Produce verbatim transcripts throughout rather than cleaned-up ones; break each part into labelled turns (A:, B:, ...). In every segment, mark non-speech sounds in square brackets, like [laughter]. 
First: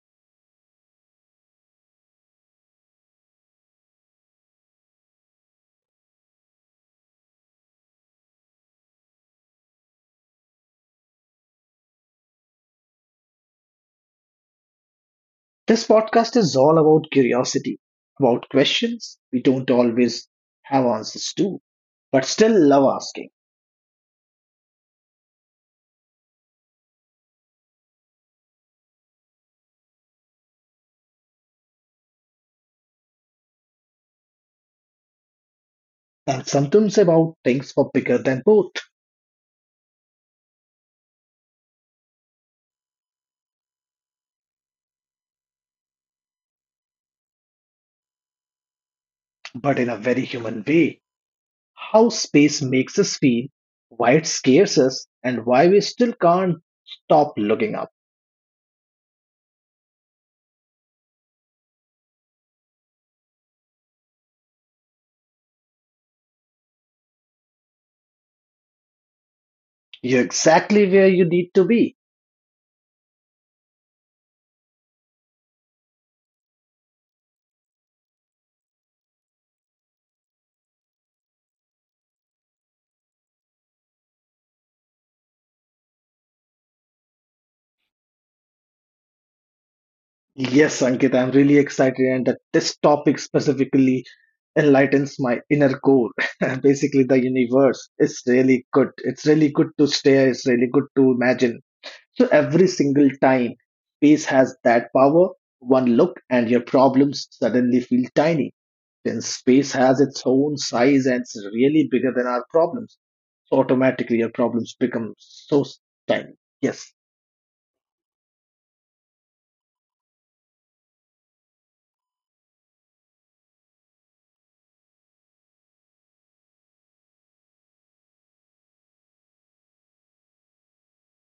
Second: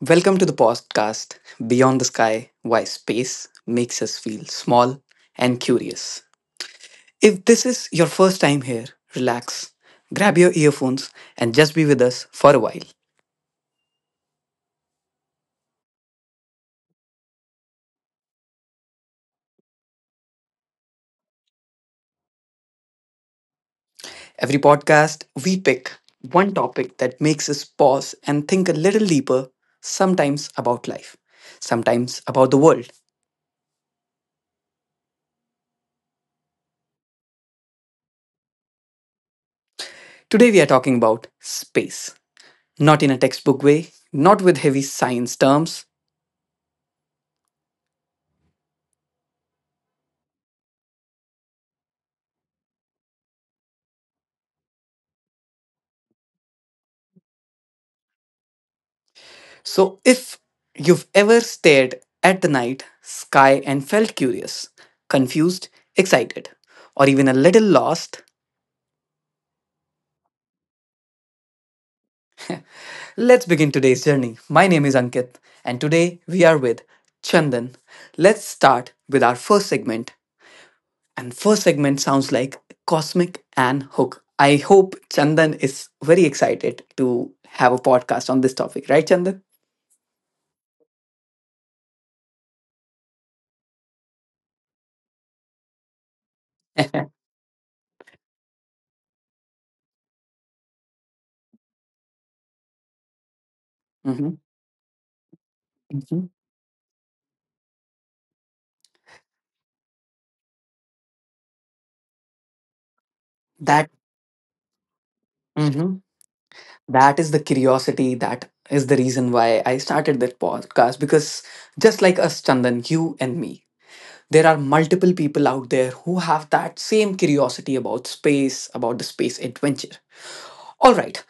A: welcome to the podcast Beyond the Sky Why Space Makes Us Feel Small and Curious. If this is your first time here, relax, grab your earphones, and just be with us for a while.
B: This podcast is all about curiosity, about questions we don't always have answers to, but still love asking,
A: Every podcast, we pick one topic that makes us pause and think a little deeper, sometimes about life, sometimes about the world.
B: and sometimes about things for bigger than both,
A: Today, we are talking about space. Not in a textbook way, not with heavy science terms.
B: but in a very human way. How space makes us feel, why it scares us, and why we still can't stop looking up.
A: So, if you've ever stared at the night sky and felt curious, confused, excited, or even a little lost,
B: You're exactly where you need to be.
A: let's begin today's journey. My name is Ankit, and today we are with Chandan. Let's start with our first segment. And first segment sounds like Cosmic and Hook. I hope Chandan is very excited to have a podcast on this topic, right, Chandan?
B: Yes, Ankit, I'm really excited, and that this topic specifically enlightens my inner core. [laughs] Basically,
A: [laughs]
B: the universe is really good. It's really good to stare, it's really good to imagine. So, every single time space
A: Mhm.
B: has that power, one look
A: Mhm.
B: and your problems suddenly feel tiny. Since space has its own size and it's really bigger than our problems, so
A: That.
B: automatically your problems become so
A: Mm-hmm.
B: tiny. Yes,
A: that is the curiosity, that is the reason why i started this podcast, because just like us, Chandan, you and me, there are multiple people out there who have that same curiosity about space, about the space adventure. All right,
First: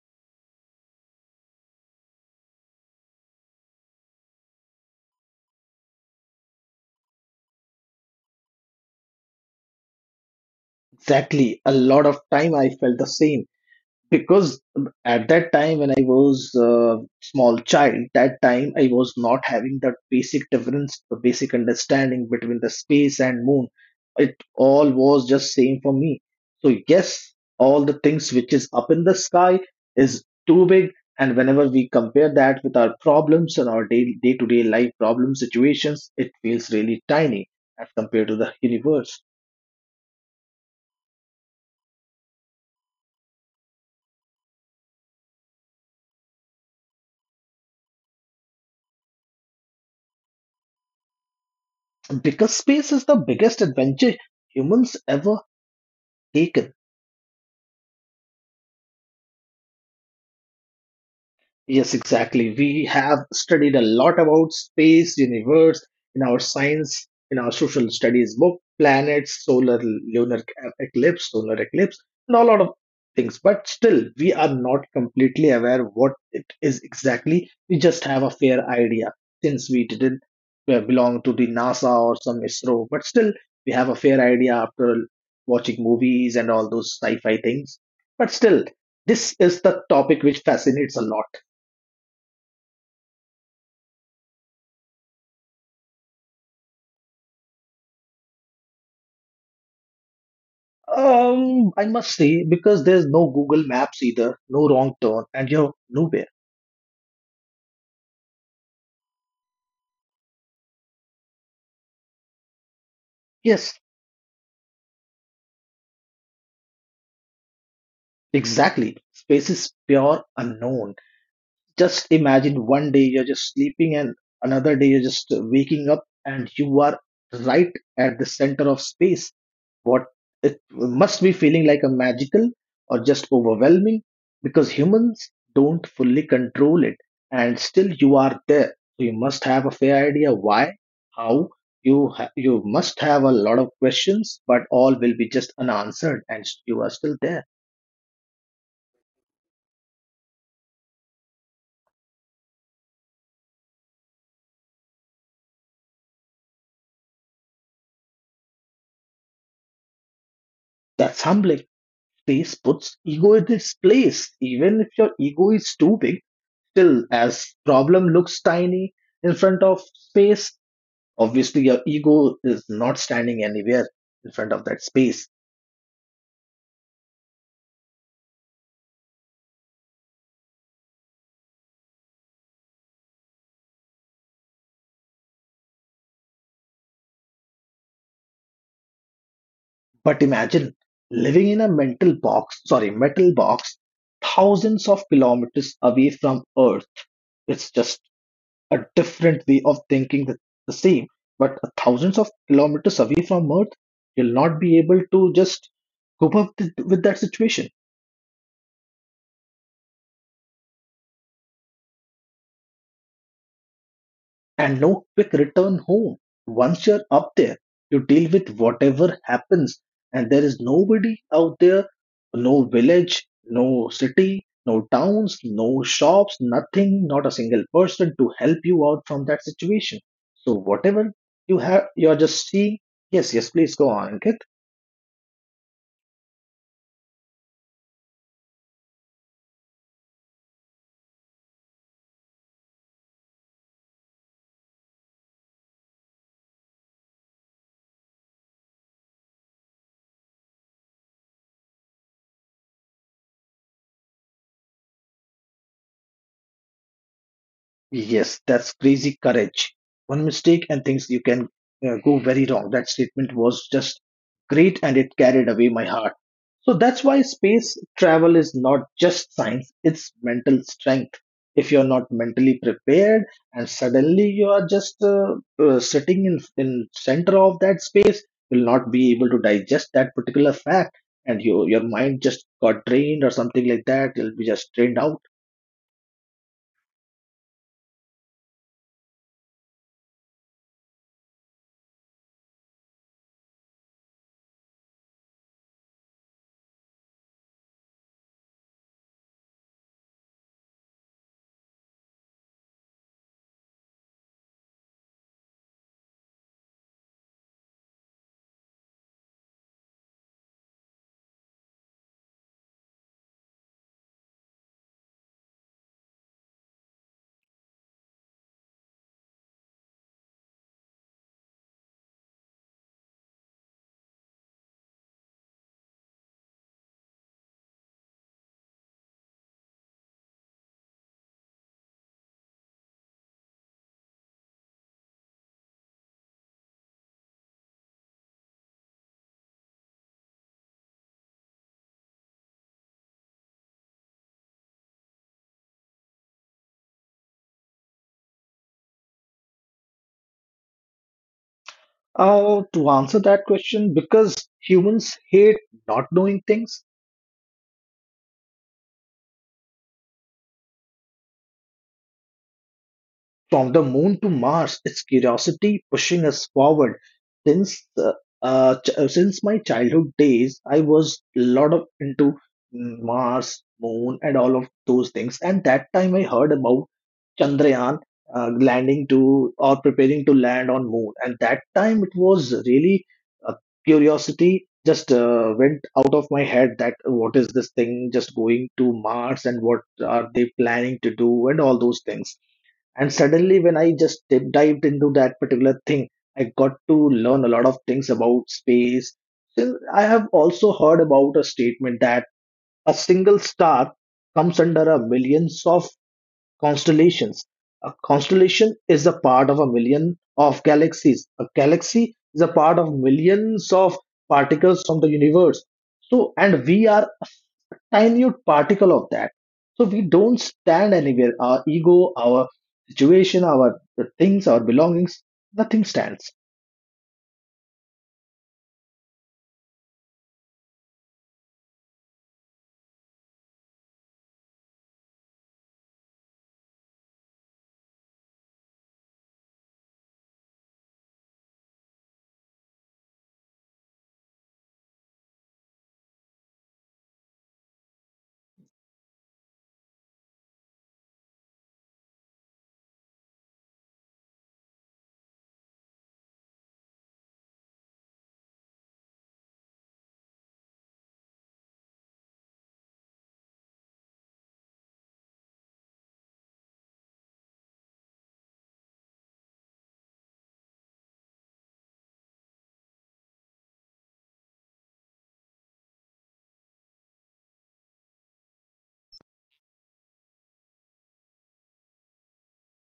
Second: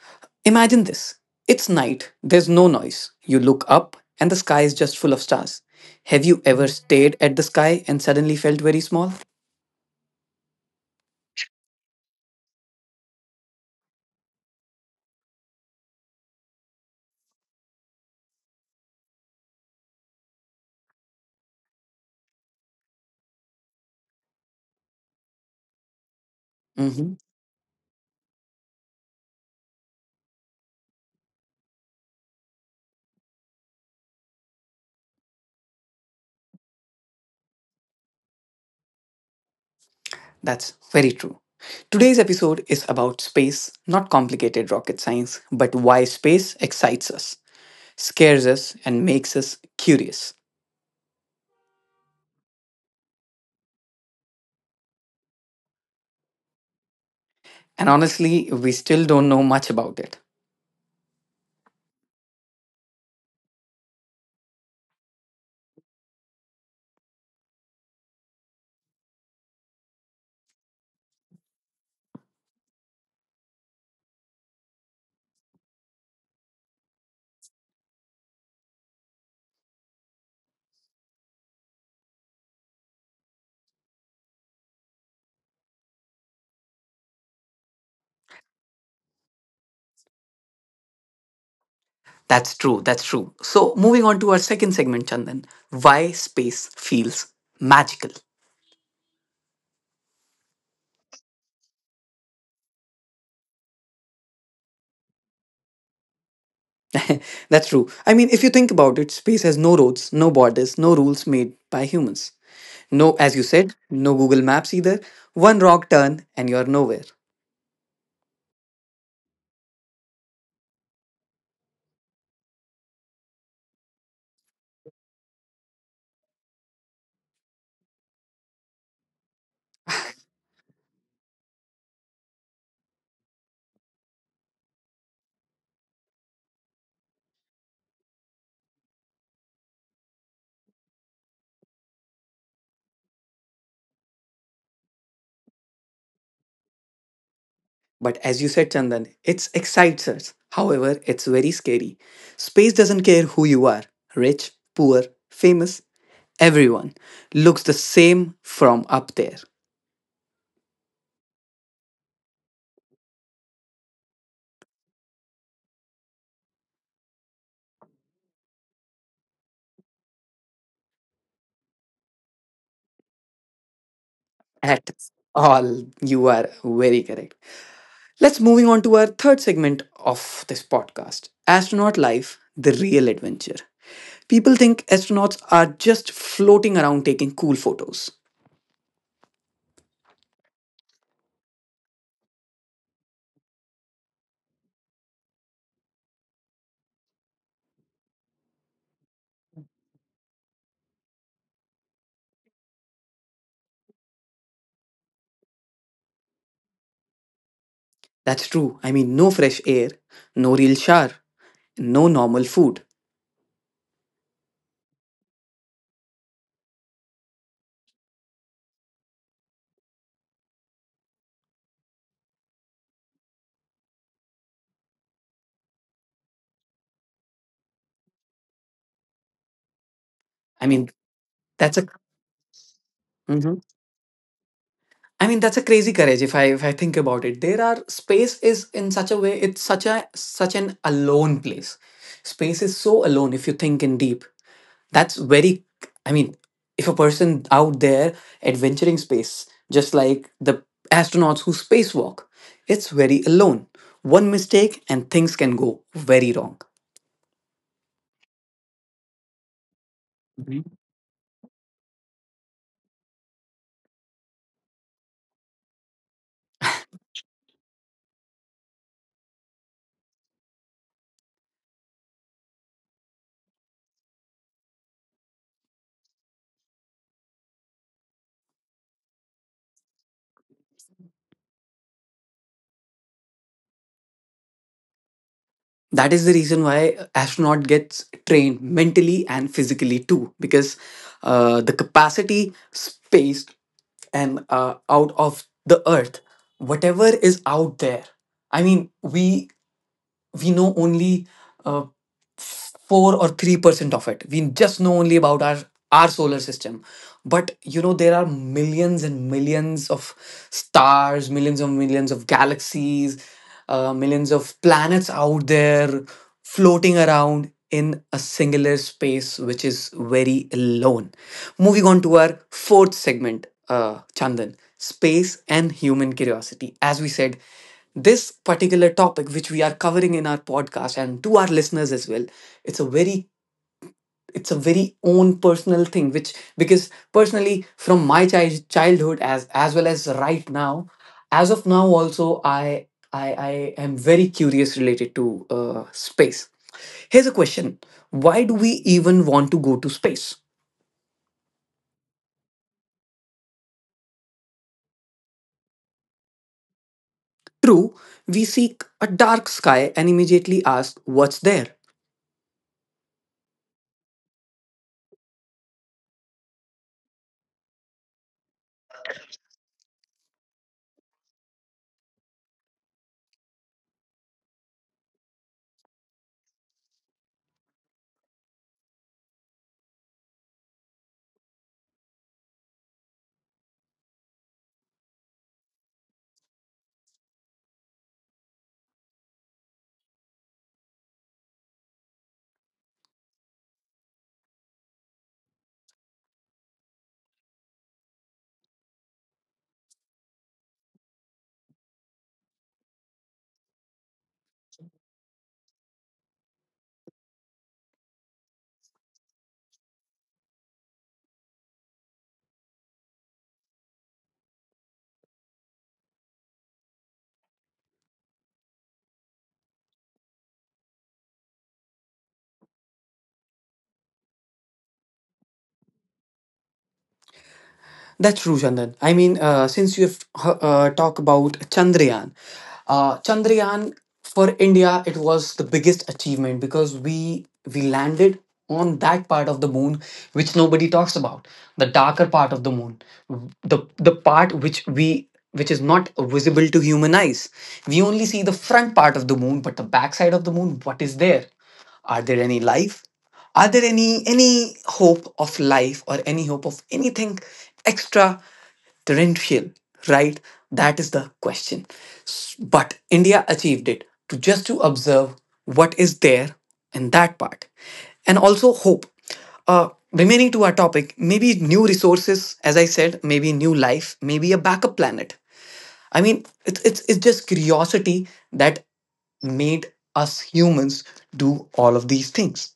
A: imagine this. It's night, there's no noise, you look up and the sky is just full of stars. Have you ever stared at the sky and suddenly felt very small?
B: exactly. A lot of time I felt the same because at that time when I was a small child, that time I was not having that basic difference, the basic understanding between the space and moon. It all was just same for me, so
A: Mhm.
B: yes, all the things which is up in the sky is too big, and whenever we compare that with our problems and our day to day life problem situations, it feels really tiny as compared to the universe,
A: That's very true. Today's episode is about space, not complicated rocket science, but why space excites us, scares us, and makes us curious.
B: because space is the biggest adventure humans ever taken.
A: And honestly, we still don't know much about it.
B: Yes, exactly. We have studied a lot about space, universe in our science, in our social studies book, planets, solar, lunar eclipse, solar eclipse, and a lot of things. But still, we are not completely aware what it is exactly. We just have a fair idea since we didn't uh, belong to the NASA or some I S R O. But still, we have a fair idea after watching movies and all those sci-fi things. But still, this is the topic which fascinates a lot.
A: That's true, that's true. So, moving on to our second segment, Chandan, why space feels magical.
B: Um, I must say, because there's no Google Maps either, no wrong turn, and you're nowhere.
A: [laughs] That's true. I mean, if you think about it, space has no roads, no borders, no rules made by humans. No, as you said,
B: Yes,
A: no Google Maps either. One rock turn and you're nowhere.
B: exactly. Space is pure unknown. Just imagine one day you're just sleeping, and another day you're just waking up, and you are right at the center of space. What it must be feeling like, a magical or just overwhelming, because humans don't fully control it and still you are there. So you must have a fair idea why, how, you ha- you must have a lot of questions, but all will be just unanswered and you are still there.
A: But as you said, Chandan, it excites us. However, it's very scary. Space doesn't care who you are, rich, poor, famous. Everyone looks the same from up there.
B: That's humbling. Space puts ego in its place. Even if your ego is too big, still as problem looks tiny in front of space. Obviously, your ego is not standing anywhere in front of that
A: At
B: space.
A: all, you are very correct. Let's moving on to our third segment of this podcast, astronaut life, the real adventure. People think astronauts are just floating around taking cool photos.
B: But imagine living in a mental box, sorry, metal box, thousands of kilometers away from Earth. It's just a different way of thinking the, the same, but thousands of kilometers away from Earth, you'll not be able to just cope up with, with that situation.
A: That's true. I mean, no fresh air, no real shower, no normal food.
B: And no quick return home. Once you're up there, you deal with whatever happens, and there is nobody out there, no village, no city, no towns, no shops, nothing, not a single person to help you out from that situation. So,
A: I mean,
B: whatever you
A: that's a
B: have, you're just seeing. Yes, yes,
A: Mhm.
B: please go on, Ankit.
A: I mean, that's a crazy courage if I if I think about it. There are space is in such a way, it's such a such an alone place. Space is so alone if you think in deep. That's very, I mean, if a person out there adventuring space, just like the astronauts who spacewalk, it's very alone. One mistake and things can go very wrong.
B: Yes, that's crazy courage. One
A: Mhm.
B: mistake and things you can uh, go very wrong. That statement was just great and it carried away my heart. So that's why space travel is not just science, it's mental strength. If you're not mentally prepared and suddenly you are just uh, uh, sitting in in center of that space, will not be able to digest that particular fact, and you, your mind just got drained or something like that. You'll be just drained out.
A: That is the reason why astronaut gets trained mentally and physically too, because uh, the capacity space and uh, out of the earth, whatever is out there, I mean we we know only uh, four or three percent of it. We just know only about our our solar system, but you know there are millions and millions of stars, millions and millions of galaxies, uh, millions of planets out there floating around in a singular space which is very alone. Moving on to our fourth segment, uh, Chandan, space and human curiosity. As we said, this particular topic which we are covering in our podcast and to our listeners as well, it's a very, it's a very own personal thing, which because personally from my child, childhood as as well as right now, as of now also, i i, I am very curious related to uh, space. Here's a question, why do we even want to go to space?
B: Uh, to answer that question, because humans hate not knowing things,
A: True, we seek a dark sky and immediately ask what's there.
B: from the moon to Mars, it's curiosity pushing us forward. Since uh, uh, ch- uh, since my childhood days, I was a lot of into Mars, moon, and all of those things. And that time, I heard about Chandrayaan uh, landing to or preparing to land on moon. And that time, it was really uh, curiosity just uh, went out of my head, that what is this thing just going to Mars and what are they planning to do and all those things. And suddenly when I just dip- dived into that particular thing, I got to learn a lot of things about space. Then I have also heard about a statement that a single star comes under a millions of constellations, a constellation is a part of a million of galaxies, a galaxy is a part of millions of particles from the universe. So, and we are minute particle of that. So we don't stand anywhere. Our ego, our situation, our things, our belongings, nothing stands.
A: That's true, Chandan. I mean, uh, since you have uh, talked about Chandrayaan, uh, Chandrayaan for India, it was the biggest achievement, because we we landed on that part of the moon which nobody talks about, the darker part of the moon, the the part which we, which is not visible to human eyes. We only see the front part of the moon, but the back side of the moon, what is there? Are there any life? Are there any any hope of life or any hope of anything extraterrestrial? Right? That is the question. S- But India achieved it to just to observe what is there in that part, and also hope. Uh, remaining to our topic, maybe new resources, as I said, maybe new life, maybe a backup planet. I mean, it's it's it's just curiosity that made us humans do all of these things.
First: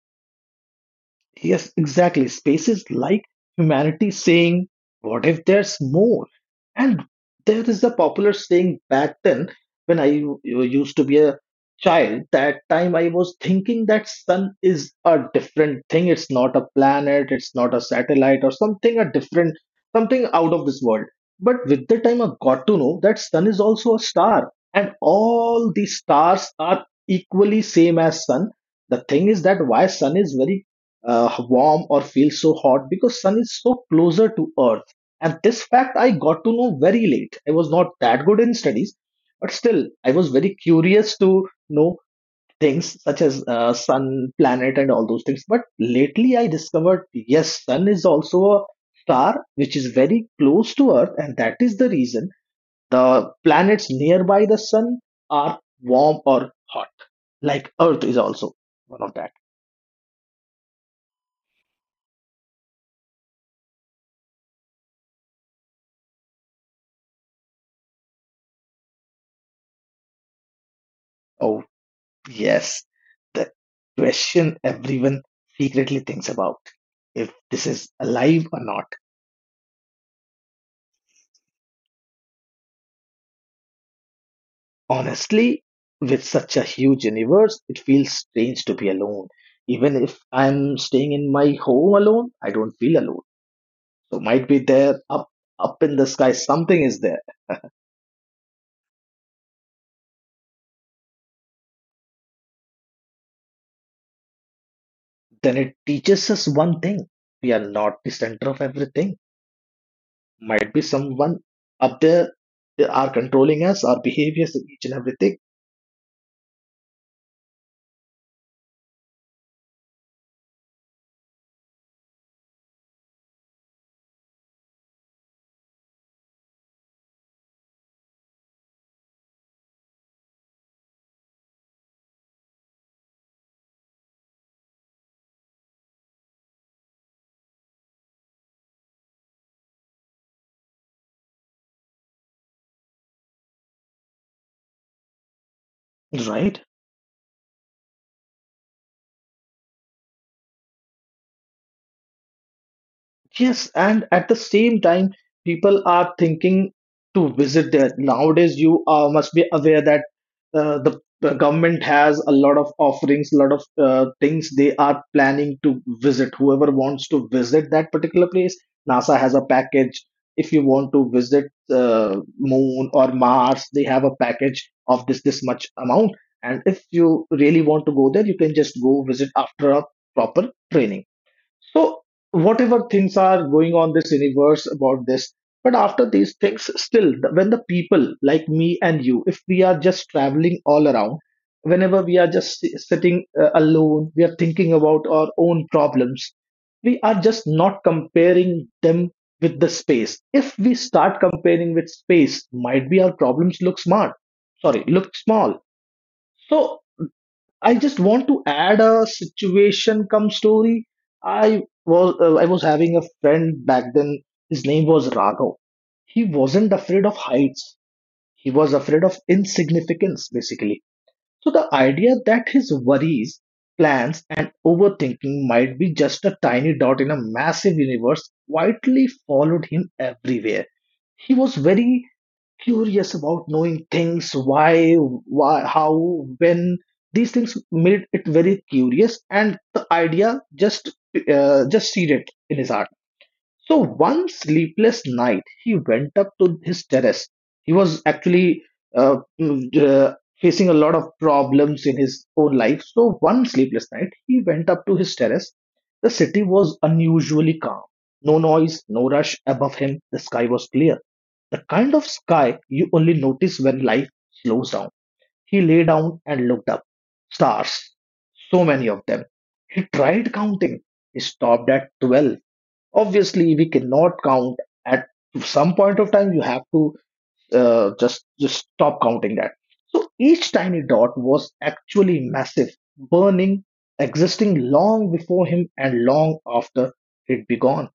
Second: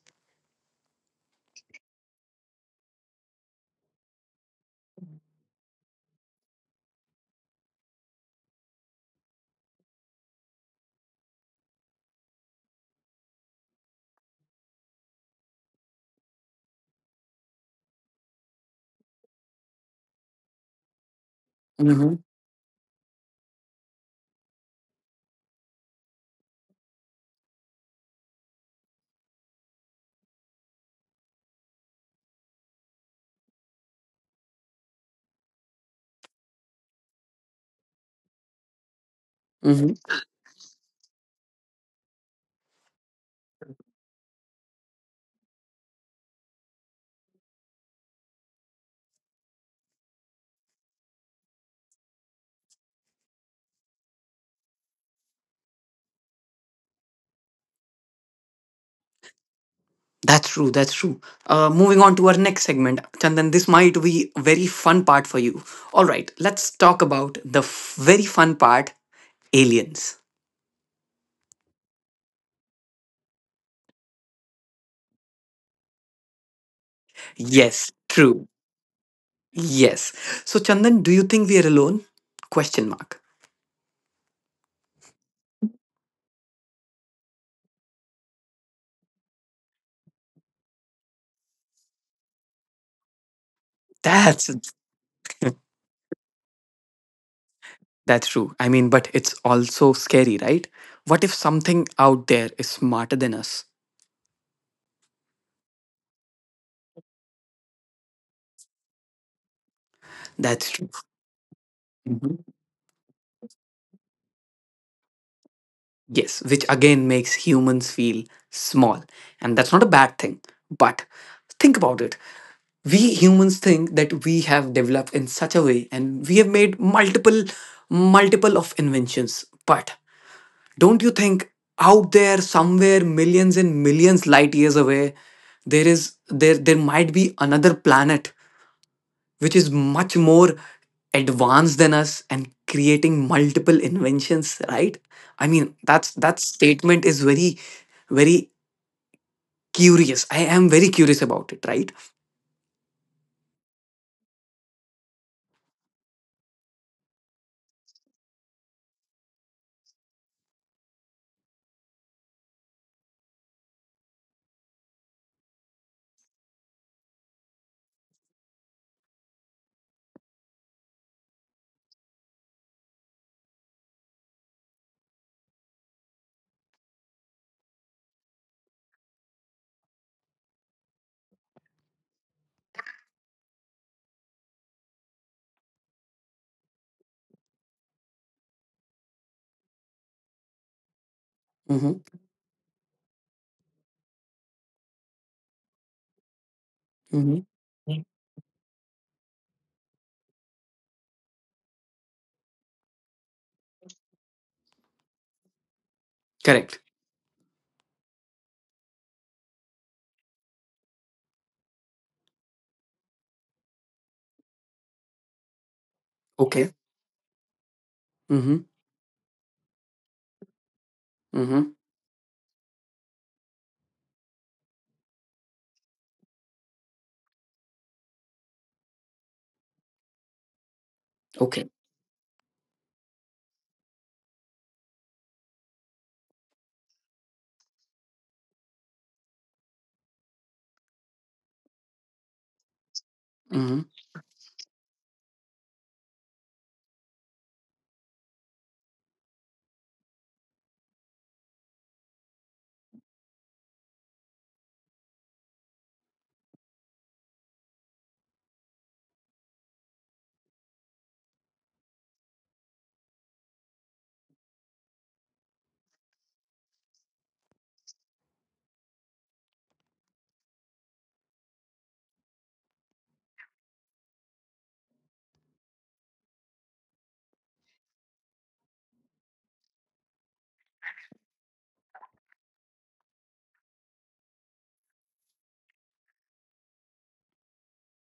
B: Yes, exactly. Spaces like humanity saying, "What if there's more?" And there is a popular saying back then when I u- used to be a child. That time I was thinking that sun is a different thing. It's not a planet, it's not a satellite or something, a different, something out of this world. But with the
A: Hmm.
B: time I got to know that sun is also a star and all the stars are equally same as sun. The thing is that why sun is very uh, warm or feel so hot, because sun is so closer to earth. And this fact I got to know very late. I was not that good in studies, but still
A: Hmm.
B: I was very curious to know things such as uh, sun, planet and all those things. But lately I discovered, yes, sun is also a star which is very close to earth, and that is the reason the planets nearby the sun are warm or hot, like earth is also one of that.
A: That's true. That's true. Uh, moving on to our next segment, Chandan, this might be a very fun part for you. All right, let's talk about the f- very fun part, aliens.
B: Yes, the question everyone secretly thinks about, if this
A: Yes,
B: is
A: true.
B: alive or not.
A: Yes. So, Chandan, do you think we are alone? Question mark.
B: Honestly, with such a huge universe, it feels strange to be alone. Even if I'm staying in my home alone, I don't feel alone. So
A: That's
B: might be there up up in the sky something is there.
A: That's true. I mean, but it's also scary, right? What if something out there is smarter than us?
B: Then it teaches us one thing. We are not the center of everything.
A: That's
B: Might be
A: true.
B: someone up there,
A: Mhm.
B: they are controlling us, our behaviors, and each and everything.
A: Yes, which again makes humans feel small. And that's not a bad thing. But think about it. We humans think that we have developed in such a way and we have made multiple, multiple of inventions. But don't you think out there somewhere millions and millions light years away, there is there there might be another planet which is much more advanced than us and creating multiple inventions, right? I mean, that's that
B: Right?
A: statement is very, very curious, I am very curious about it, right?
B: Yes, and at the same time, people are thinking to visit there. Nowadays, you uh, must be aware that uh, the, the government has a lot of offerings, a lot of uh, things they are planning to visit. Whoever wants to visit that particular place, NASA has a package. If you want to visit uh, Moon or Mars, they have a package of this this much amount. And if you really want to go there, you can just go visit after a proper training. So whatever things are going on this universe about this, but after these things, still the- when the people like me and you, if we are just traveling all around,
A: Mm-hmm.
B: whenever we are just si- sitting uh, alone, we are thinking about our own problems. We are
A: Mm-hmm.
B: just not comparing them with the space. If we start comparing with space, might be our problems look smart. Sorry, look small.
A: Correct.
B: So I just want to add a situation come story. I was uh, I was having a friend back then. His name was Raghav. He
A: Okay.
B: wasn't afraid of heights.
A: Mm-hmm.
B: He was afraid of insignificance, basically. So
A: Mm-hmm.
B: the idea that his worries, plans, and overthinking might be just a tiny dot in a massive universe quietly followed him everywhere. He was
A: Okay.
B: very curious about knowing things, why why how, when. These things made it very curious and the idea just uh, just seeded in his heart.
A: Mm-hmm.
B: So one sleepless night he went up to his terrace. He was actually uh, mm, uh, facing a lot of problems in his own life. So one sleepless night he went up to his terrace. The city was unusually calm, no noise, no rush. Above him the sky was clear, the kind of sky you only notice when life slows down. He lay down and looked up. Stars. So many of them. He tried counting. He stopped at twelve. Obviously, we cannot count at some point of time. You have to uh, just, just stop counting that. So each tiny dot was actually massive, burning, existing long before him and long after he'd be gone.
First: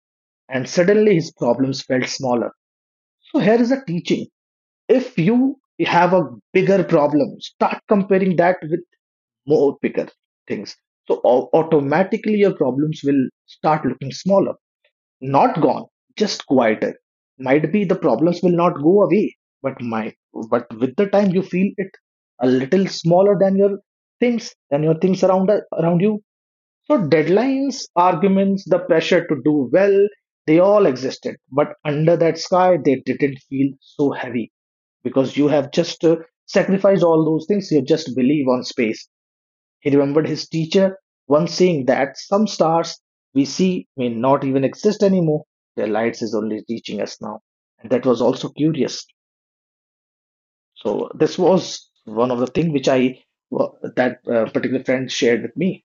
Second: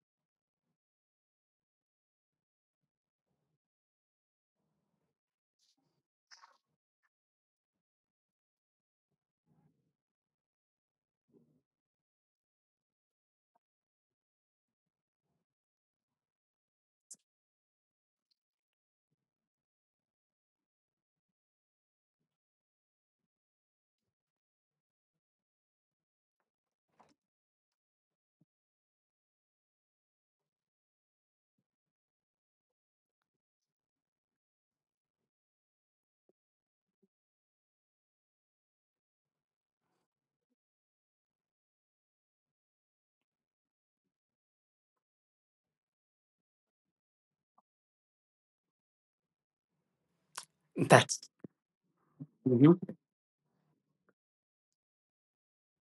B: And suddenly his problems felt smaller. So here is a teaching, if you have a bigger problem, start comparing that with more bigger things, so au- automatically your problems will start looking smaller. Not gone, just quieter. Might be the problems will not go away, but my but with the time you feel it a little smaller than your things than your things around around you. So deadlines, arguments, the pressure to do well, they all existed. But under that sky, they didn't feel so heavy, because you have just uh, sacrificed all those things. You just believe on space. He remembered his teacher once saying that some stars we see may not even exist anymore. Their lights is only teaching us now. And that was also curious. So
A: That's
B: this was one of the things which
A: Mm-hmm.
B: I wa- that uh, particular friend shared with me.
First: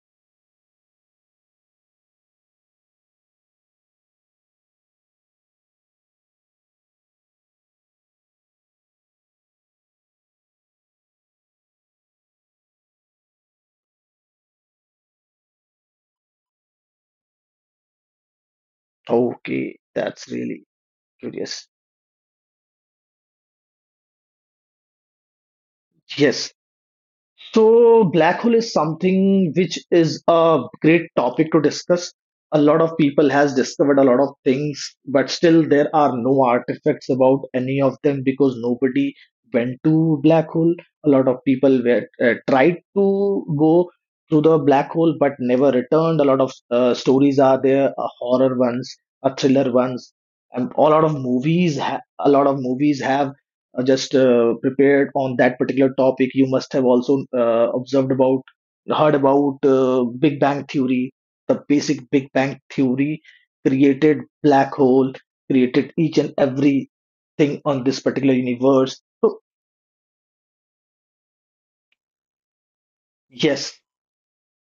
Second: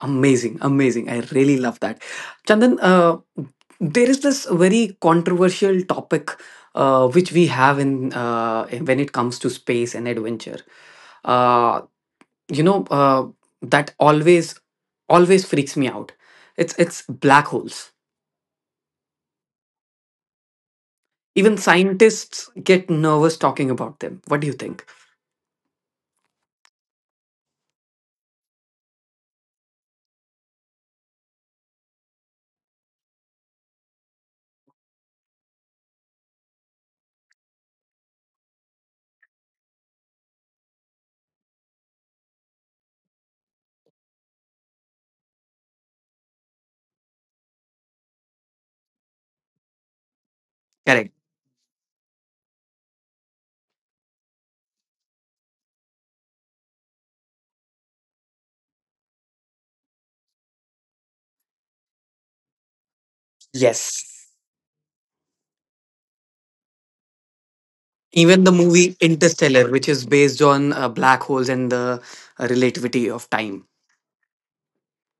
A: Amazing, amazing. I really love that. Chandan, uh, there is this very controversial topic uh, which we have in uh, in- when it comes to space and adventure. Uh, you know uh, that always, always freaks me out. It's it's black holes.
B: Okay, that's really
A: Even
B: curious.
A: scientists get nervous talking about them. What do you think?
B: Yes. So black hole is something which is a great topic to discuss. A lot of people has discovered a lot of things, but still there are no artifacts about any of them because nobody went to black hole. A lot of people were uh, tried to go through the black hole but never returned. A lot of uh, stories are there, uh, horror ones, a thriller ones, and a lot
A: Correct.
B: of movies. Ha- a lot of movies have uh, just uh, prepared on that particular topic. You must have also uh, observed about, heard about uh, Big Bang Theory. The basic Big Bang Theory created
A: Yes.
B: black hole, created each and everything on this
A: Even
B: particular
A: the movie
B: universe. So
A: Interstellar, which is based on uh, black holes and the uh, relativity of time.
B: yes,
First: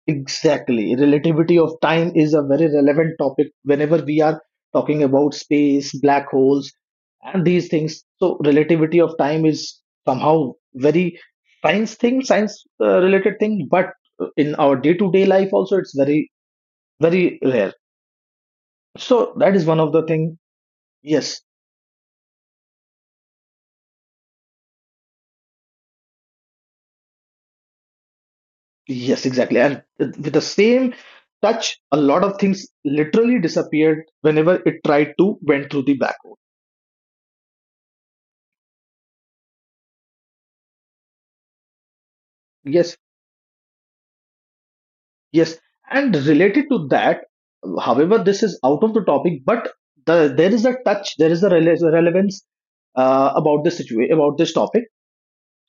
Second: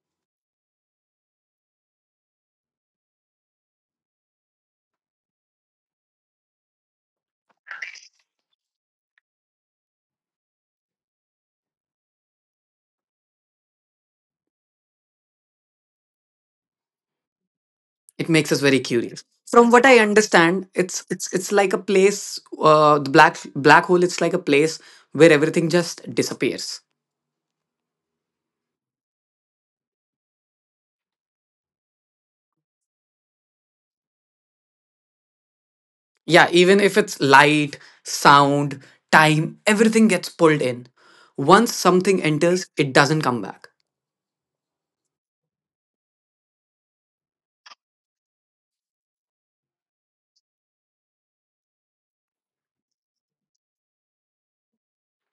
B: exactly. Relativity of time is a very relevant topic whenever we are talking about space, black holes, and these things. So, relativity of time is somehow very science thing, science uh, related thing, but in our day to day life also, it's very, very rare.
A: It makes us very curious.
B: So, that is
A: From
B: one of
A: what
B: the
A: I
B: thing.
A: understand, it's
B: Yes,
A: it's it's like a place, uh, the black black hole, it's like a place where everything just disappears.
B: yes, exactly. And with the same touch, a lot of things literally disappeared whenever it tried to went through the black hole.
A: Yeah, even if it's light, sound, time, everything gets pulled in. Once something
B: Yes,
A: enters, it doesn't come back.
B: yes, and related to that, however, this is out of the topic, but the, there is a touch, there is a rele- relevance uh, about this situation, about this topic.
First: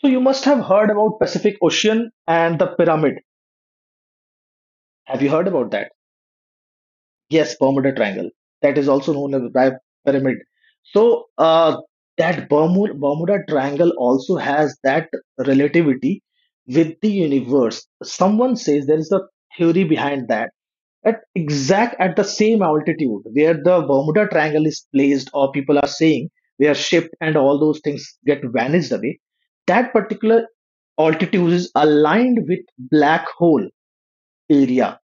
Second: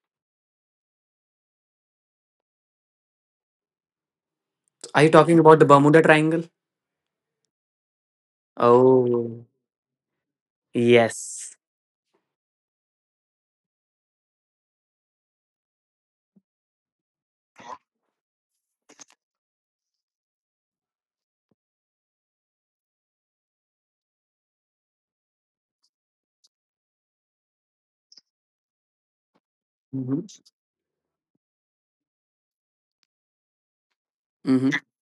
B: So you must have heard about Pacific Ocean and the pyramid.
A: Are you
B: Have you
A: talking
B: heard
A: about the
B: about that?
A: Bermuda Triangle?
B: Yes, Bermuda Triangle. That is also known as
A: Oh,
B: the Pi- pyramid. So
A: yes.
B: uh, that Bermuda, Bermuda Triangle also has that relativity with the universe. Someone says there is a theory behind that at exact at the same altitude where the Bermuda Triangle is placed, or people are saying we are shipped and all those things get vanished away, that
A: Hmm.
B: particular altitude is aligned with black hole area.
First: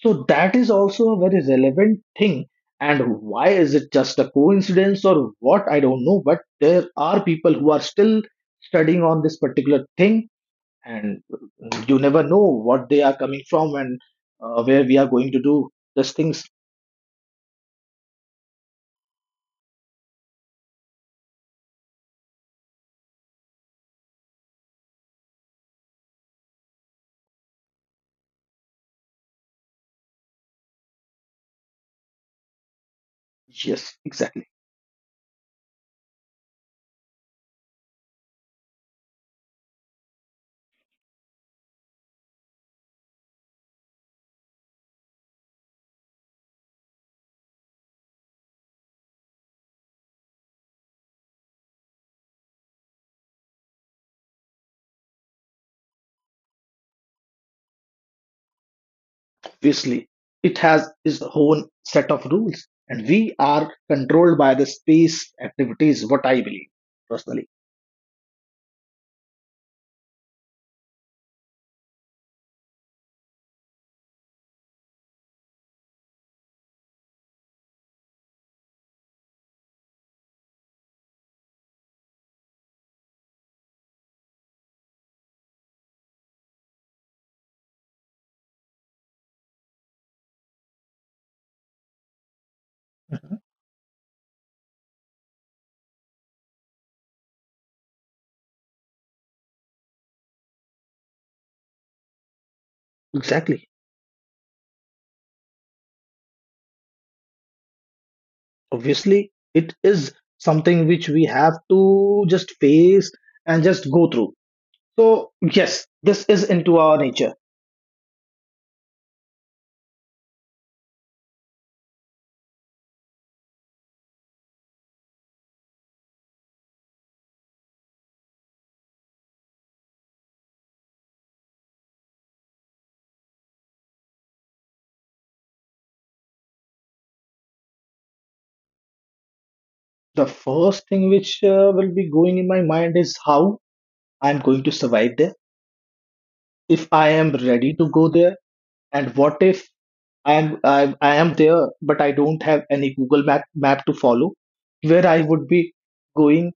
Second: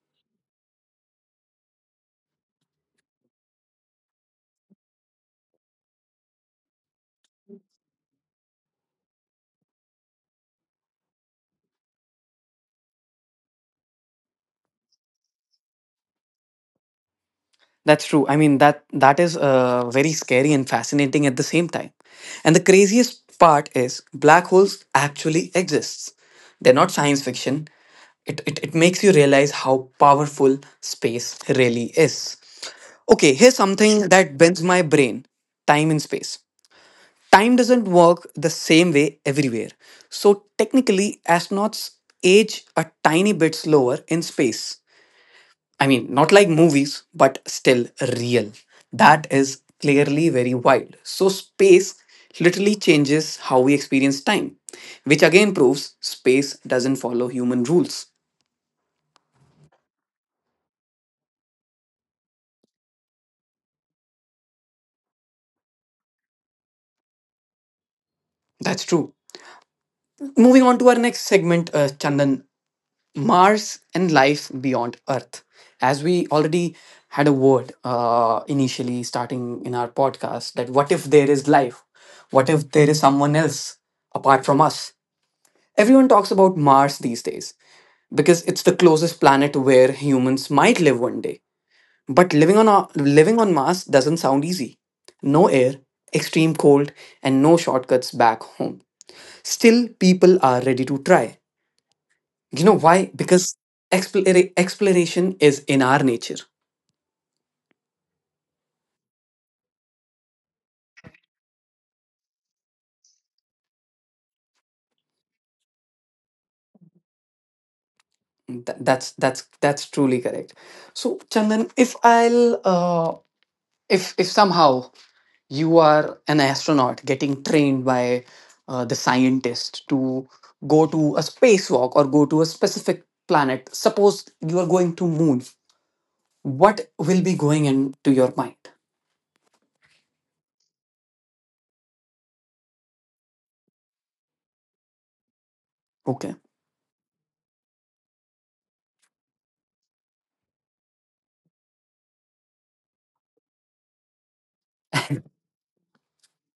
B: So that is also a very relevant thing. And why is it just a coincidence or what? I don't know. But there are people who are still studying on this particular thing, and you never know what they are coming from and uh, where we are going to do these things.
A: That's true. I mean that that is uh, very scary and fascinating at the same time. And the craziest part is black holes actually exists. They're not science fiction. It, it, it makes you realize how powerful space really is. Okay, here's
B: Yes,
A: something that
B: exactly.
A: bends my brain, time and space. Time doesn't work the same way everywhere. So, technically, astronauts age a tiny bit slower in space. I mean, not like movies, but still real. That is clearly very wild. So, space literally changes how we experience time, which again proves space doesn't follow human rules.
B: Obviously, it has its own set of rules, and we are controlled by the space activities, what I believe personally.
A: That's true. Moving on to our next segment, uh, Chandan, Mars and life beyond Earth. As we already had a word uh, initially starting in our podcast, that what if there is life? What if there is someone else apart from us? Everyone talks about Mars these days, because it's the closest planet where humans might live one day. But living on a, living on Mars doesn't sound easy. No air, extreme cold, and no shortcuts back home. Still, people are ready to try. You know why? Because
B: Exactly.
A: explora- exploration is in our nature.
B: Obviously, it is something which we have to just face and just go through. So, yes, this is into our nature.
A: Th- that's that's that's truly correct. So, Chandan, if I'll uh, if if somehow you are an astronaut getting trained by uh, the scientist to go to a spacewalk or go to a specific planet, suppose you are going to moon, what will be going into your mind?
B: The first thing which uh, will be going in my mind is how I'm going to survive there,
A: Okay.
B: if I am ready to go there, and what if I'm, I'm I am there, but I don't have any Google map map to follow. Where I would be going,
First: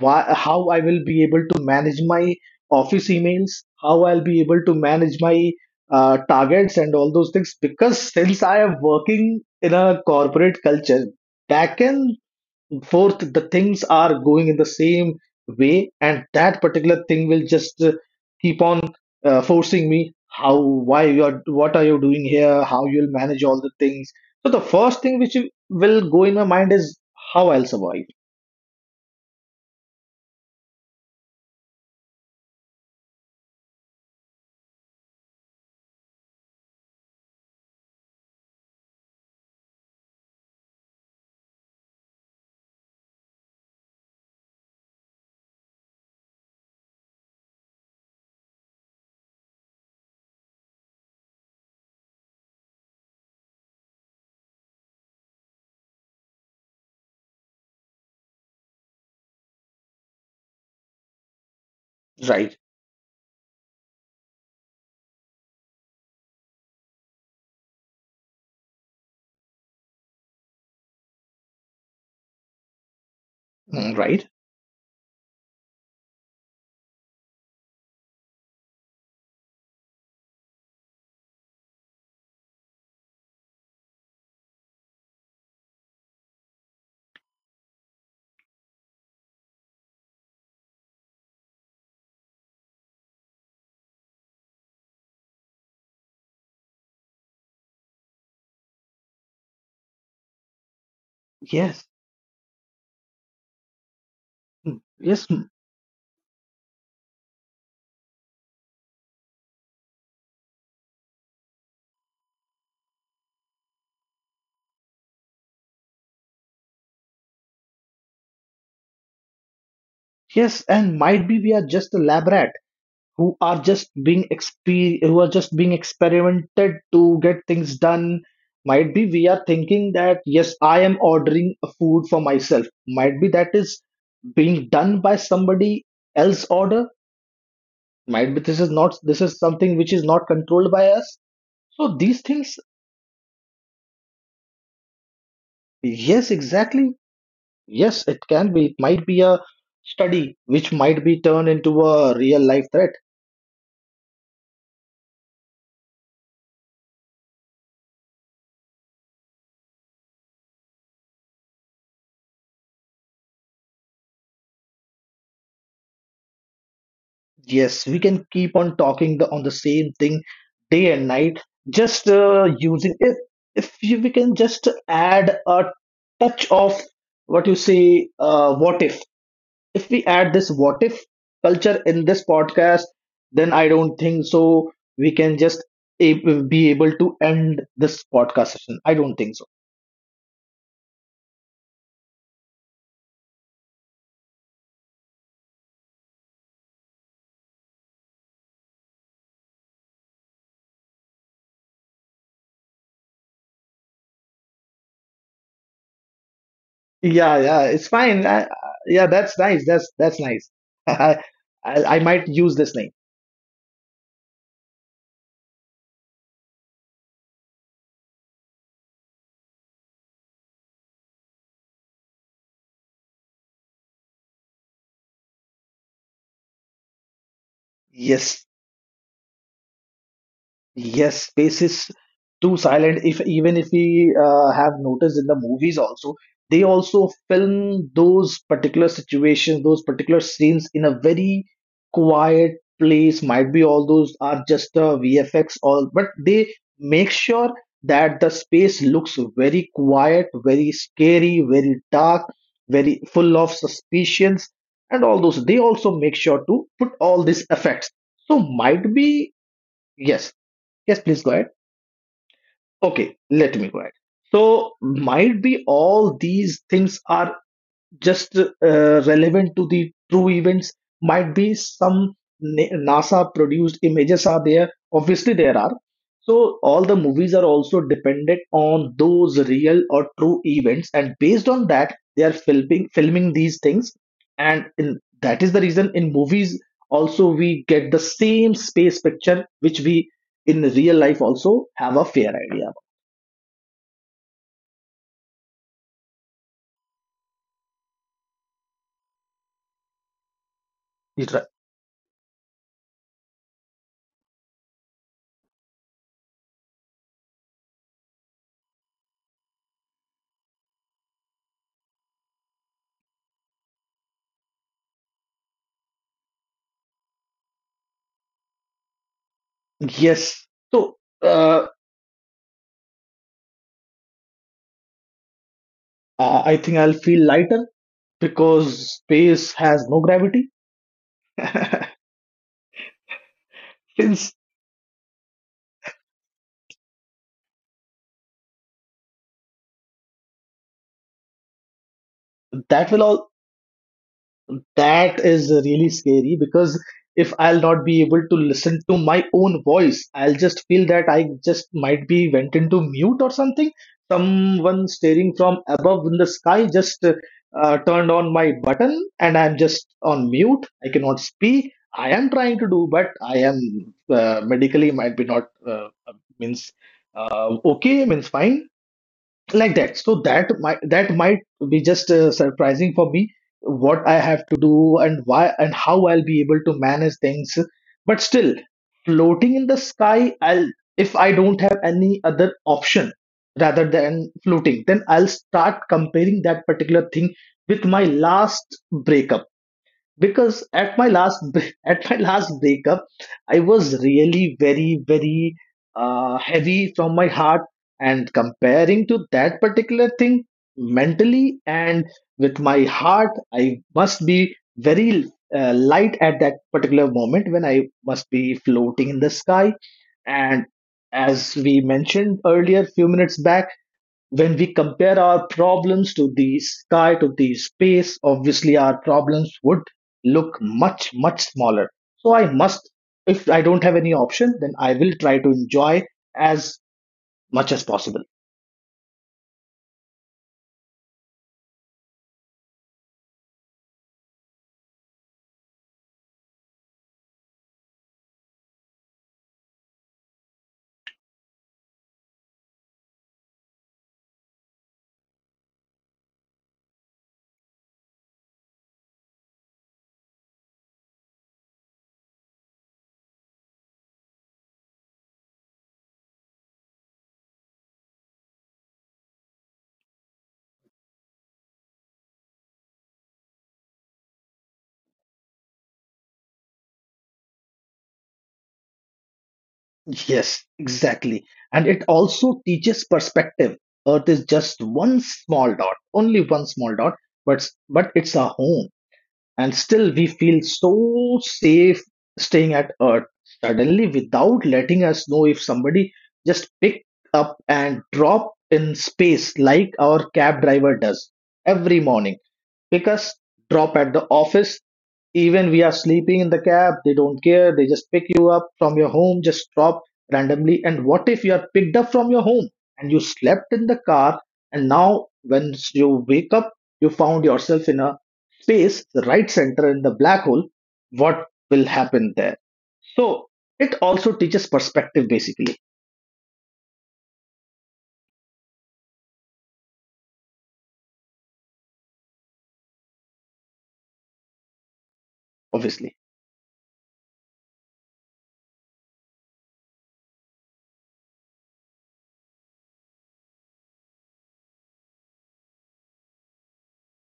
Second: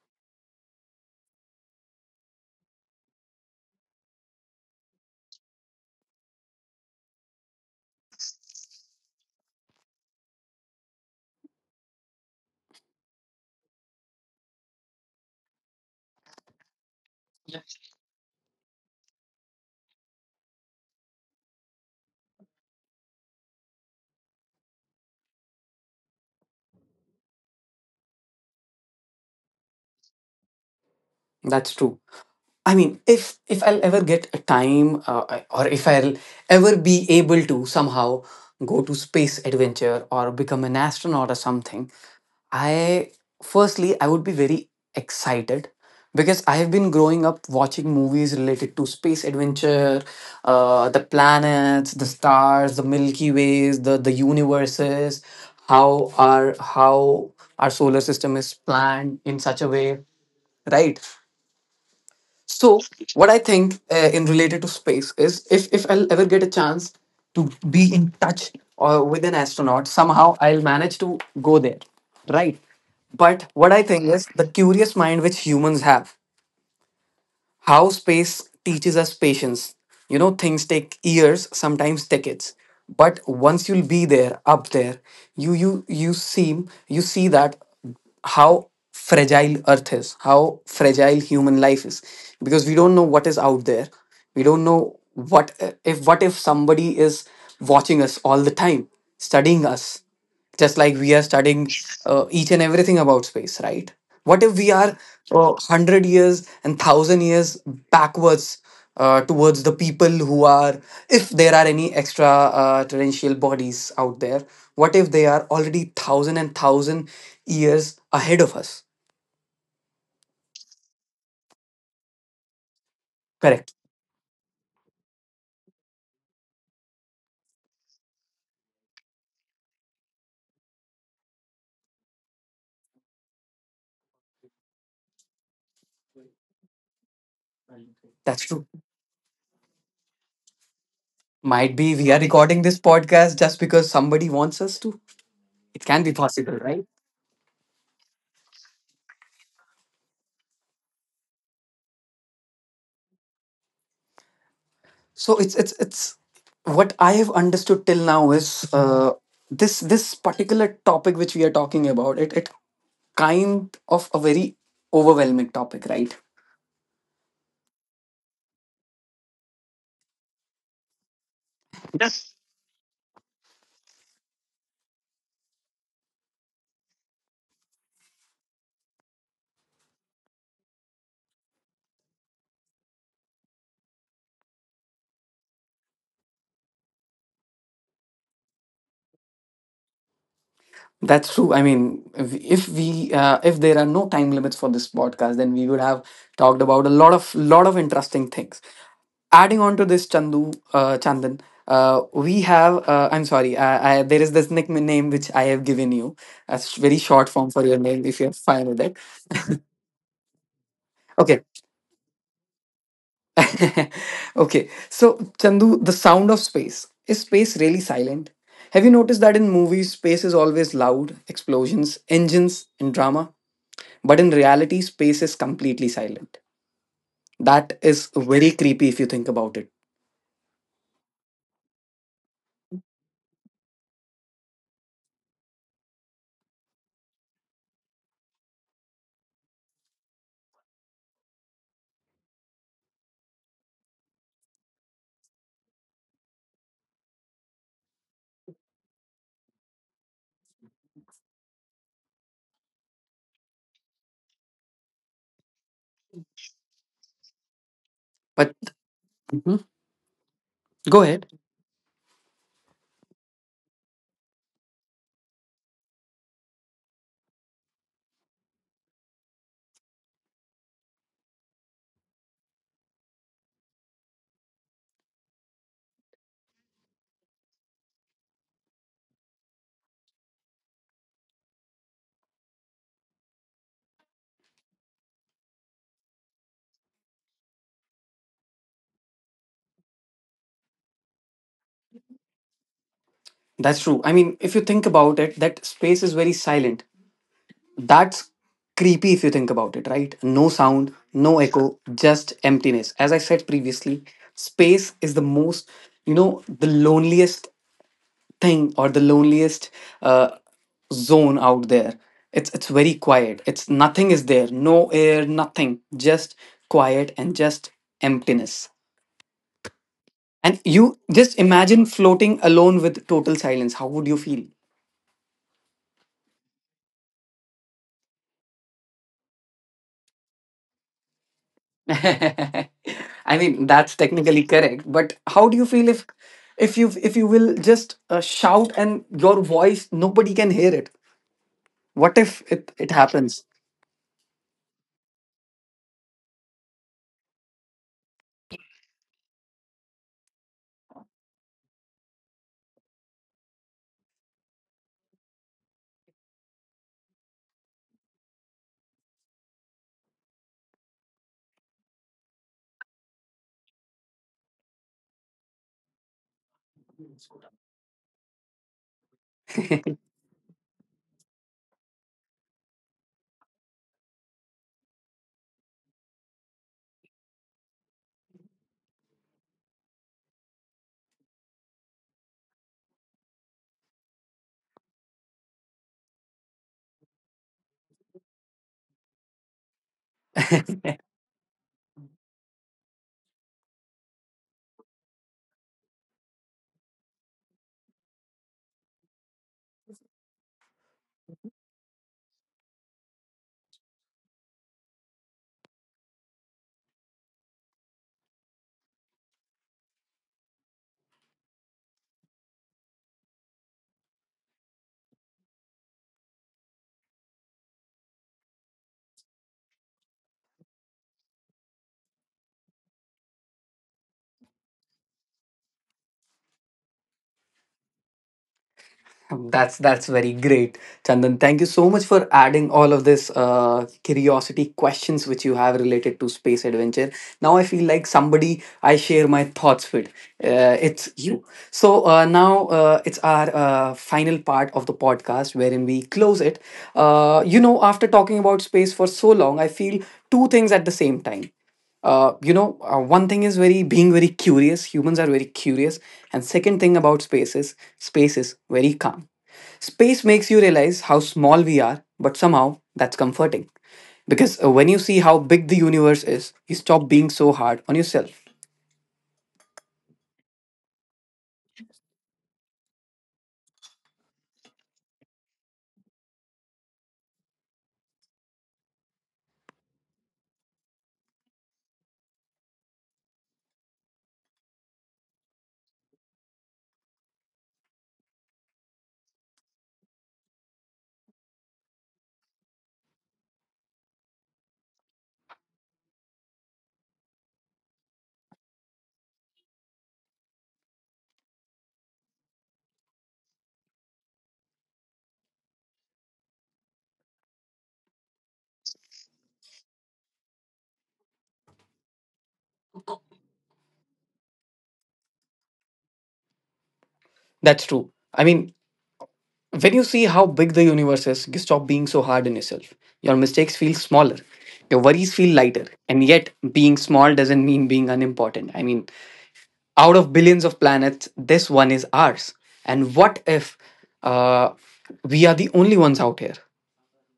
B: why, how I will be able to manage my office emails, how I'll be able to manage my uh, targets and all those things. Because since I am working in a corporate culture, that can Fourth, the things are going in the same way, and that particular thing will just uh, keep on uh, forcing me how, why you are, what are you doing here, how you'll manage all the things. So the first thing which will go in my mind is how I'll survive.
A: That's true. I mean, if if I'll ever get a time, uh, I- or if I'll ever be able to somehow go to space adventure or become an astronaut or something, I, firstly I would be very excited, because I have been growing up watching movies related to space adventure, uh, the planets, the stars, the Milky Ways, the the universes, how our how our solar system is planned in such a way, right?
B: Right.
A: So, what I think uh, in related to space is, if, if I'll ever get a chance to be in touch or with an astronaut, somehow I'll manage to go there, right? But what I
B: Mm,
A: think is
B: right.
A: the curious mind which humans have, how space teaches us patience. You know, things take years, sometimes decades. But once you'll be there, up there, you you you seem you see that how fragile earth is, how fragile human life is. Because we don't know what is out there. We don't know what if what if somebody is watching us all the time, studying us just like we are studying
B: Yes.
A: uh, each and everything about space, right? What if we
B: Mm,
A: are
B: yes.
A: uh,
B: Mm,
A: one hundred years and one thousand years backwards, uh, towards the people who are, if there are any extra uh, terrestrial bodies out there, what if they are already one thousand years ahead of us?
B: yes. And might be we are just a lab rat who are
A: Correct.
B: just being exper- who are just being experimented to get things done. Might be we are thinking that yes, I am ordering a food for myself. Might be that is being done by somebody else order. Might be
A: That's
B: this
A: true,
B: is not, this is something which is not controlled by us.
A: might
B: So
A: be we
B: these
A: are
B: things,
A: recording this podcast just because somebody wants us to. It can be
B: yes,
A: possible,
B: exactly.
A: right?
B: Yes, it can be. It might be a study which might be turned into a real life threat.
A: So it's it's it's what I have understood till now is, uh, this this particular topic which we are talking about, it it kind of a very overwhelming topic, right?
B: Yes, we can keep on talking the, on the same thing day and night. Just uh, using if if you, we can just add a touch of what you say, uh, what if? If we add this what if culture in this podcast, then I don't think so. We can just a- Be able to end this podcast session. I don't think so.
A: That's true. I mean, if if we, uh, if there are no time limits for this podcast, then we would have talked about a lot of lot of interesting things. Adding on to this, Chandu, uh, Chandan, uh, we have, uh, I'm sorry. I, I, there is this nickname which I have given you, a s- very short
B: Yeah,
A: form
B: yeah,
A: for your
B: it's
A: name, if
B: fine.
A: you're
B: I, I-
A: fine with it.
B: yeah, that's nice. That's that's nice. [laughs] I
A: Okay.
B: I might use this name.
A: [laughs] Okay, so Chandu, the sound of space. Is space really silent? Have you noticed that in movies, space is always loud, explosions, engines, and drama? But in reality, space is completely silent. That is
B: Yes.
A: very creepy if you think about it.
B: Yes, space is too silent. If even if we uh, have noticed in the movies also, they also film those particular situations, those particular scenes in a very quiet place. Might be all those are just uh, V F X, all, but they make sure that the space looks very quiet, very scary, very dark, very full of suspicions, and all those. They also make sure to put all these effects. So
A: But
B: might be
A: Mhm.
B: yes. Yes,
A: Go
B: please
A: ahead.
B: go ahead. Okay, let me go ahead. So, might be all these things are just uh, relevant to the true events. Might be some Na- nasa produced images are there, obviously there are. So all the movies are also dependent on those real or true events, and based on that they are filming filming these things. And in, that is the reason in movies also we get the same space picture which we in real life also have a fair idea
A: That's true. I mean, if you think about it, that space is very silent. That's creepy if you think about it, right? No sound, no
B: about.
A: echo, just emptiness. As I said previously, space is the most, you know, the loneliest thing or the loneliest uh, zone out there. It's it's very quiet. It's nothing is there, no air, nothing, just quiet and just emptiness.
B: Yes.
A: And
B: So
A: you just
B: uh,
A: imagine floating alone with total silence. How would you feel?
B: uh, I think I'll feel lighter because space has no gravity. [laughs]
A: [laughs] I mean, that's
B: It's-
A: technically correct, but how do you feel if if you if you will just uh, shout and your voice nobody can hear it? What if it,
B: that
A: it
B: will all,
A: happens?
B: that is really scary because if I'll not be able to listen to my own voice, I'll just feel that I just might be went into mute or something. Someone staring from above in the sky just uh, uh, turned on my button and I'm just on mute. I cannot speak. I am trying to do, but I am uh, medically might be not uh, uh, means uh, okay, means fine, like
A: [laughs]
B: that. So that might that might be just uh, surprising for me, what I have to do and why and how I'll be able to manage things. But still, floating in the sky, I'll, if I don't have any other option rather than floating, then I'll start comparing that particular thing with my last breakup. Because at my last [laughs] at my last breakup, I was really very very uh, heavy from my heart, and comparing to that particular thing mentally and with my heart, I must be very uh, light at that particular moment when I must be floating in the sky. And as we mentioned earlier few minutes back, when we compare our problems to the sky, to the space, obviously our problems would look much, much smaller. So I must, if I don't have any option, then I will try to enjoy as much as possible.
A: That's that's very great, Chandan. Thank you so much for adding all of this uh, curiosity questions which you have related to space adventure. Now I feel like somebody I share my thoughts with. Uh, it's you. So uh, now uh, it's our uh, final part of the podcast wherein we close it. Uh, you know, after talking about space for so long, I feel two things at the same time. Uh, you know, uh, one thing is very being very curious, humans are very curious, and second thing about space is space is very calm. Space makes you realize how small we are, but somehow that's comforting because uh, when you see how big the universe is, you stop being so hard on yourself.
B: Yes, exactly. And it also teaches perspective. Earth is just one small dot, only one small dot, but but it's our home. And still we feel so safe staying at earth, suddenly without letting us know, if somebody just picked up and drop in space like our cab driver does every morning, pick us, drop at the office. Even we are sleeping in the cab, they don't care, they just pick you up from your home, just drop randomly. And what if you are picked up from your home and you slept in the car, and now when you wake up, you found yourself in a space, the right center, in the black hole, what will happen there. So it also teaches perspective, basically,
A: That's true. I mean, when you see how big the universe is, you stop being so hard on yourself. Your mistakes feel smaller, your worries feel lighter,
B: obviously.
A: and yet being small doesn't mean being unimportant. I mean, out of billions of planets, this one is ours. And what if uh, we are the only ones out here?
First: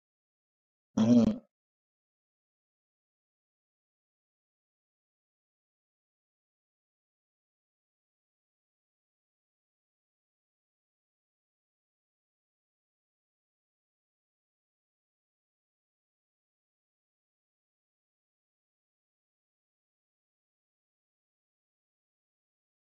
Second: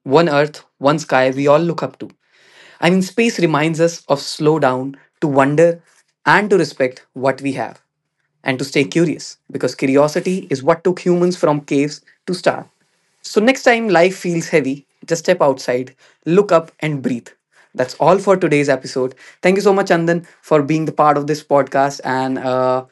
A: One Earth, one sky,
B: Mm.
A: we all look up to. I mean, space reminds us of slow down, to wonder, and to respect what we have, and to stay curious, because curiosity is what took humans from caves to stars. So, next time life feels heavy, just step outside, look up, and breathe. That's all for today's episode. Thank you so much, Andan, for being the part of this podcast and uh,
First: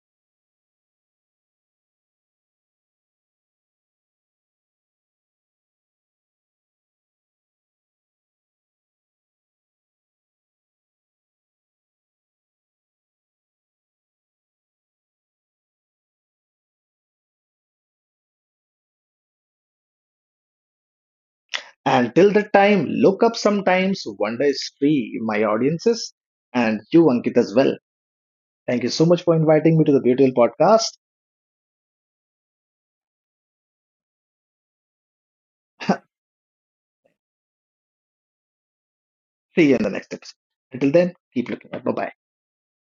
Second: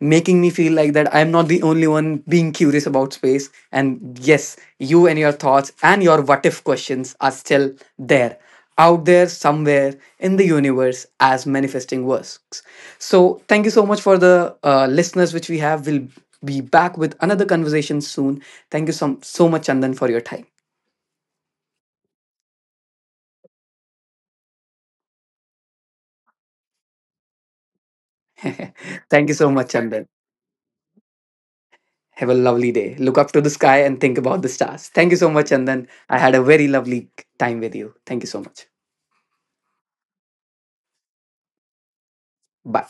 A: making me feel like that I'm not the only one being curious about space. And yes, you and your thoughts and your what if questions are still there, out there somewhere in the universe as manifesting works. So thank you so much for the uh, listeners which we have. We'll be back with another conversation soon. Thank you so, so much, Chandan, for your time.
B: And till the time, look up sometimes. Wonder is free, my audiences, and you, Ankit, as well. Thank you so
A: [laughs]
B: much
A: Thank
B: for
A: you so much,
B: inviting me to the
A: Chandan.
B: beautiful podcast.
A: Have a lovely day. Look up to the sky and think about the stars. Thank you so much, Chandan. I had a very lovely time with you. Thank you so much.
B: See you in the next episode. Until then, keep looking up. Bye bye.
A: Bye.